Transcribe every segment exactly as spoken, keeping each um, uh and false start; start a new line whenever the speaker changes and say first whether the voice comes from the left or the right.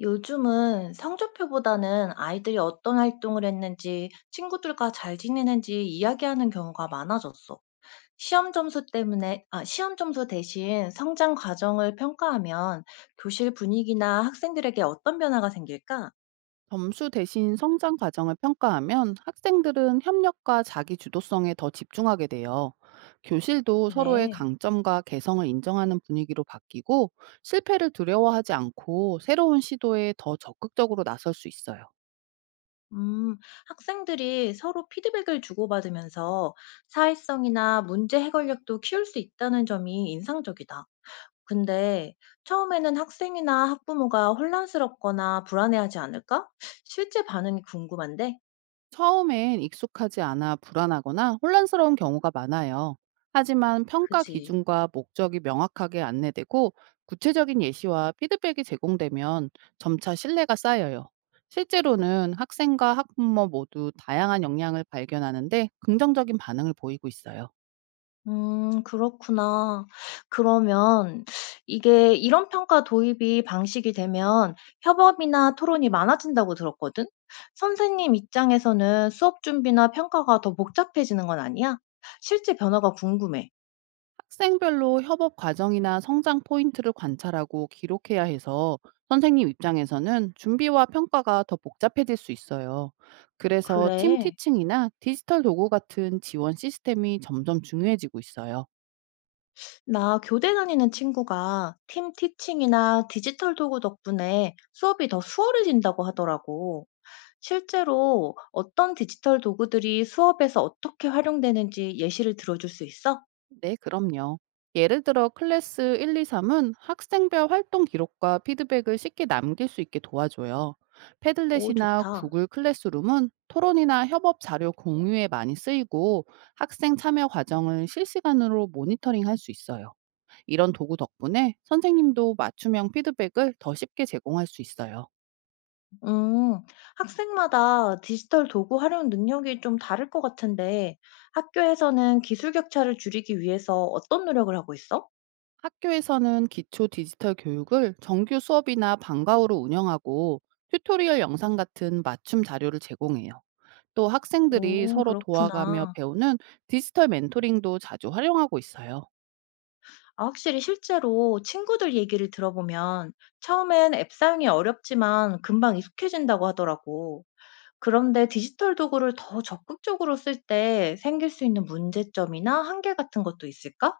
left: 요즘은 성적표보다는 아이들이 어떤 활동을 했는지, 친구들과 잘 지내는지 이야기하는 경우가 많아졌어. 시험 점수 때문에, 아, 시험 점수 대신 성장 과정을 평가하면 교실 분위기나 학생들에게 어떤 변화가 생길까?
right: 점수 대신 성장 과정을 평가하면 학생들은 협력과 자기 주도성에 더 집중하게 돼요. 교실도 서로의
left: 그래.
right: 강점과 개성을 인정하는 분위기로 바뀌고, 실패를 두려워하지 않고 새로운 시도에 더 적극적으로 나설 수 있어요.
left: 음, 학생들이 서로 피드백을 주고받으면서 사회성이나 문제 해결력도 키울 수 있다는 점이 인상적이다. 근데 처음에는 학생이나 학부모가 혼란스럽거나 불안해하지 않을까? 실제 반응이 궁금한데?
right: 처음엔 익숙하지 않아 불안하거나 혼란스러운 경우가 많아요. 하지만 평가
left: 그지?
right: 기준과 목적이 명확하게 안내되고 구체적인 예시와 피드백이 제공되면 점차 신뢰가 쌓여요. 실제로는 학생과 학부모 모두 다양한 역량을 발견하는데 긍정적인 반응을 보이고 있어요.
left: 음, 그렇구나. 그러면 이게 이런 평가 도입이 방식이 되면 협업이나 토론이 많아진다고 들었거든? 선생님 입장에서는 수업 준비나 평가가 더 복잡해지는 건 아니야? 실제 변화가 궁금해.
right: 학생별로 협업 과정이나 성장 포인트를 관찰하고 기록해야 해서 선생님 입장에서는 준비와 평가가 더 복잡해질 수 있어요. 그래서 팀
left: 그래.
right: 티칭이나 디지털 도구 같은 지원 시스템이 점점 중요해지고 있어요.
left: 나 교대 다니는 친구가 팀 티칭이나 디지털 도구 덕분에 수업이 더 수월해진다고 하더라고. 실제로 어떤 디지털 도구들이 수업에서 어떻게 활용되는지 예시를 들어줄 수 있어?
right: 네, 그럼요. 예를 들어 클래스 일, 이, 삼은 학생별 활동 기록과 피드백을 쉽게 남길 수 있게 도와줘요.
left: 오,
right: 패들렛이나
left: 좋다.
right: 구글 클래스룸은 토론이나 협업 자료 공유에 많이 쓰이고 학생 참여 과정을 실시간으로 모니터링할 수 있어요. 이런 도구 덕분에 선생님도 맞춤형 피드백을 더 쉽게 제공할 수 있어요.
left: 음, 학생마다 디지털 도구 활용 능력이 좀 다를 것 같은데 학교에서는 기술 격차를 줄이기 위해서 어떤 노력을 하고 있어?
right: 학교에서는 기초 디지털 교육을 정규 수업이나 방과후로 운영하고 튜토리얼 영상 같은 맞춤 자료를 제공해요. 또 학생들이
left: 오,
right: 서로 도와가며
left: 그렇구나.
right: 배우는 디지털 멘토링도 자주 활용하고 있어요.
left: 아, 확실히 실제로 친구들 얘기를 들어보면 처음엔 앱 사용이 어렵지만 금방 익숙해진다고 하더라고. 그런데 디지털 도구를 더 적극적으로 쓸 때 생길 수 있는 문제점이나 한계 같은 것도 있을까?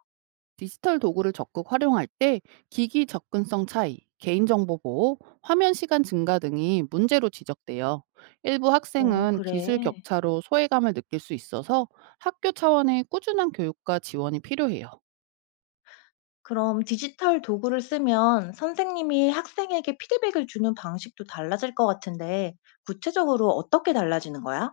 right: 디지털 도구를 적극 활용할 때 기기 접근성 차이, 개인정보 보호, 화면 시간 증가 등이 문제로 지적돼요. 일부
left: 어,
right: 학생은 기술
left: 그래.
right: 격차로 소외감을 느낄 수 있어서 학교 차원의 꾸준한 교육과 지원이 필요해요.
left: 그럼 디지털 도구를 쓰면 선생님이 학생에게 피드백을 주는 방식도 달라질 것 같은데 구체적으로 어떻게 달라지는 거야?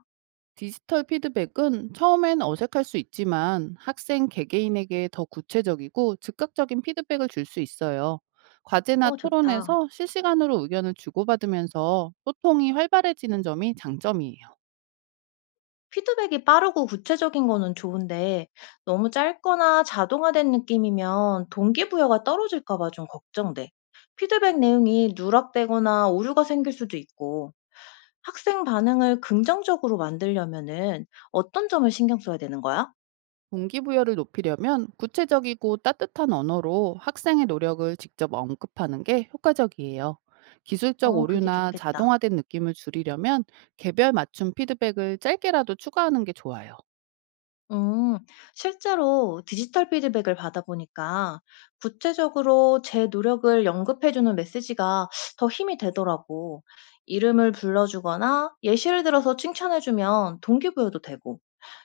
right: 디지털 피드백은 처음엔 어색할 수 있지만 학생 개개인에게 더 구체적이고 즉각적인 피드백을 줄 수 있어요. 과제나
left: 어, 좋다.
right: 토론에서 실시간으로 의견을 주고받으면서 소통이 활발해지는 점이 장점이에요.
left: 피드백이 빠르고 구체적인 거는 좋은데 너무 짧거나 자동화된 느낌이면 동기부여가 떨어질까 봐 좀 걱정돼. 피드백 내용이 누락되거나 오류가 생길 수도 있고 학생 반응을 긍정적으로 만들려면은 어떤 점을 신경 써야 되는 거야?
right: 동기부여를 높이려면 구체적이고 따뜻한 언어로 학생의 노력을 직접 언급하는 게 효과적이에요. 기술적
left: 어, 그게
right: 오류나
left: 좋겠다.
right: 자동화된 느낌을 줄이려면 개별 맞춤 피드백을 짧게라도 추가하는 게 좋아요.
left: 음, 실제로 디지털 피드백을 받아보니까 구체적으로 제 노력을 언급해주는 메시지가 더 힘이 되더라고. 이름을 불러주거나 예시를 들어서 칭찬해주면 동기부여도 되고,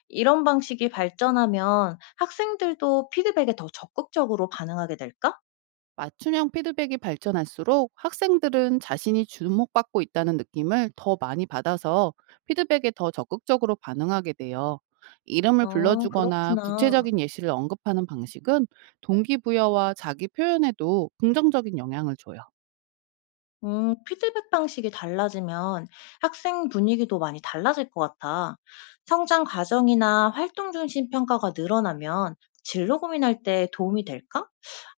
left: 이런 방식이 발전하면 학생들도 피드백에 더 적극적으로 반응하게 될까?
right: 맞춤형 피드백이 발전할수록 학생들은 자신이 주목받고 있다는 느낌을 더 많이 받아서 피드백에 더 적극적으로 반응하게 돼요. 이름을
left: 어,
right: 불러주거나
left: 그렇구나.
right: 구체적인 예시를 언급하는 방식은 동기부여와 자기 표현에도 긍정적인 영향을 줘요.
left: 음, 피드백 방식이 달라지면 학생 분위기도 많이 달라질 것 같아. 성장 과정이나 활동 중심 평가가 늘어나면 진로 고민할 때 도움이 될까?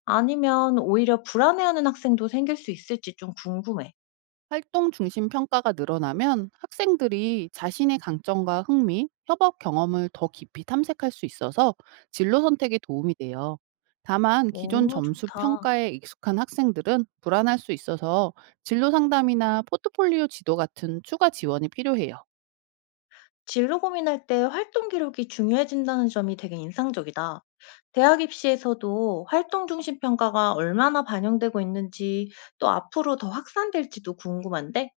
left: 아니면 오히려 불안해하는 학생도 생길 수 있을지 좀 궁금해.
right: 활동 중심 평가가 늘어나면 학생들이 자신의 강점과 흥미, 협업 경험을 더 깊이 탐색할 수 있어서 진로 선택에 도움이 돼요. 다만 기존
left: 오,
right: 점수
left: 좋다.
right: 평가에 익숙한 학생들은 불안할 수 있어서 진로 상담이나 포트폴리오 지도 같은 추가 지원이 필요해요.
left: 진로 고민할 때 활동 기록이 중요해진다는 점이 되게 인상적이다. 대학 입시에서도 활동 중심 평가가 얼마나 반영되고 있는지 또 앞으로 더 확산될지도 궁금한데?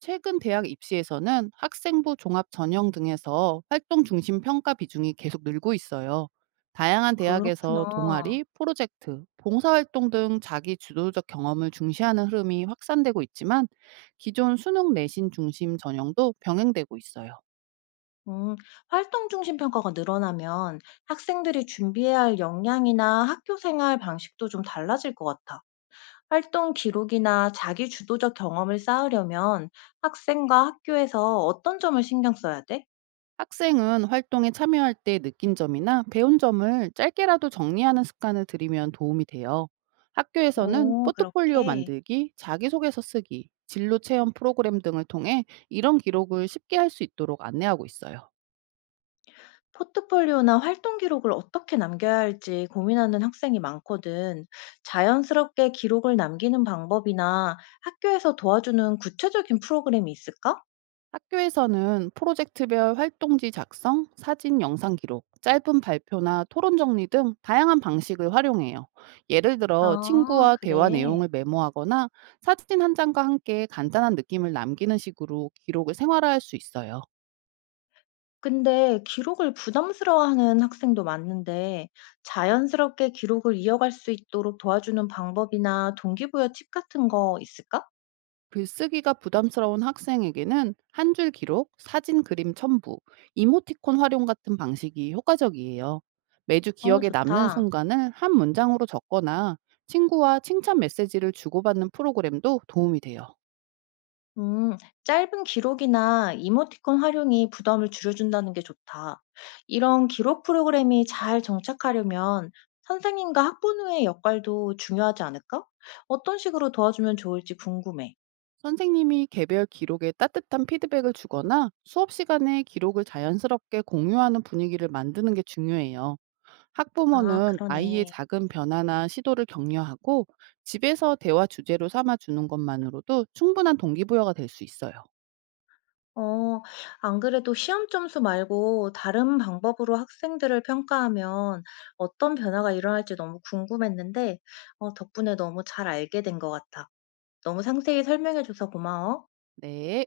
right: 최근 대학 입시에서는 학생부 종합 전형 등에서 활동 중심 평가 비중이 계속 늘고 있어요. 다양한 대학에서
left: 그렇구나.
right: 동아리, 프로젝트, 봉사활동 등 자기 주도적 경험을 중시하는 흐름이 확산되고 있지만 기존 수능 내신 중심 전형도 병행되고 있어요.
left: 음, 활동 중심 평가가 늘어나면 학생들이 준비해야 할 역량이나 학교 생활 방식도 좀 달라질 것 같아. 활동 기록이나 자기 주도적 경험을 쌓으려면 학생과 학교에서 어떤 점을 신경 써야 돼?
right: 학생은 활동에 참여할 때 느낀 점이나 배운 점을 짧게라도 정리하는 습관을 들이면 도움이 돼요. 학교에서는
left: 오,
right: 포트폴리오
left: 그렇게.
right: 만들기, 자기소개서 쓰기, 진로 체험 프로그램 등을 통해 이런 기록을 쉽게 할 수 있도록 안내하고 있어요.
left: 포트폴리오나 활동 기록을 어떻게 남겨야 할지 고민하는 학생이 많거든. 자연스럽게 기록을 남기는 방법이나 학교에서 도와주는 구체적인 프로그램이 있을까?
right: 학교에서는 프로젝트별 활동지 작성, 사진 영상 기록, 짧은 발표나 토론 정리 등 다양한 방식을 활용해요. 예를 들어
left: 아,
right: 친구와 대화 내용을
left: 그래.
right: 메모하거나 사진 한 장과 함께 간단한 느낌을 남기는 식으로 기록을 생활화할 수 있어요.
left: 근데 기록을 부담스러워하는 학생도 많은데 자연스럽게 기록을 이어갈 수 있도록 도와주는 방법이나 동기부여 팁 같은 거 있을까?
right: 글쓰기가 부담스러운 학생에게는 한 줄 기록, 사진 그림 첨부, 이모티콘 활용 같은 방식이 효과적이에요. 매주
left: 어,
right: 기억에 남는
left: 좋다.
right: 순간을 한 문장으로 적거나 친구와 칭찬 메시지를 주고받는 프로그램도 도움이 돼요.
left: 음, 짧은 기록이나 이모티콘 활용이 부담을 줄여준다는 게 좋다. 이런 기록 프로그램이 잘 정착하려면 선생님과 학부모의 역할도 중요하지 않을까? 어떤 식으로 도와주면 좋을지 궁금해.
right: 선생님이 개별 기록에 따뜻한 피드백을 주거나 수업 시간에 기록을 자연스럽게 공유하는 분위기를 만드는 게 중요해요.
left: 아,
right: 학부모는 아이의
left: 그러네.
right: 작은 변화나 시도를 격려하고 집에서 대화 주제로 삼아 주는 것만으로도 충분한 동기부여가 될 수 있어요.
left: 어, 안 그래도 시험 점수 말고 다른 방법으로 학생들을 평가하면 어떤 변화가 일어날지 너무 궁금했는데, 어, 덕분에 너무 잘 알게 된 것 같아. 너무 상세히 설명해줘서 고마워.
right: 네.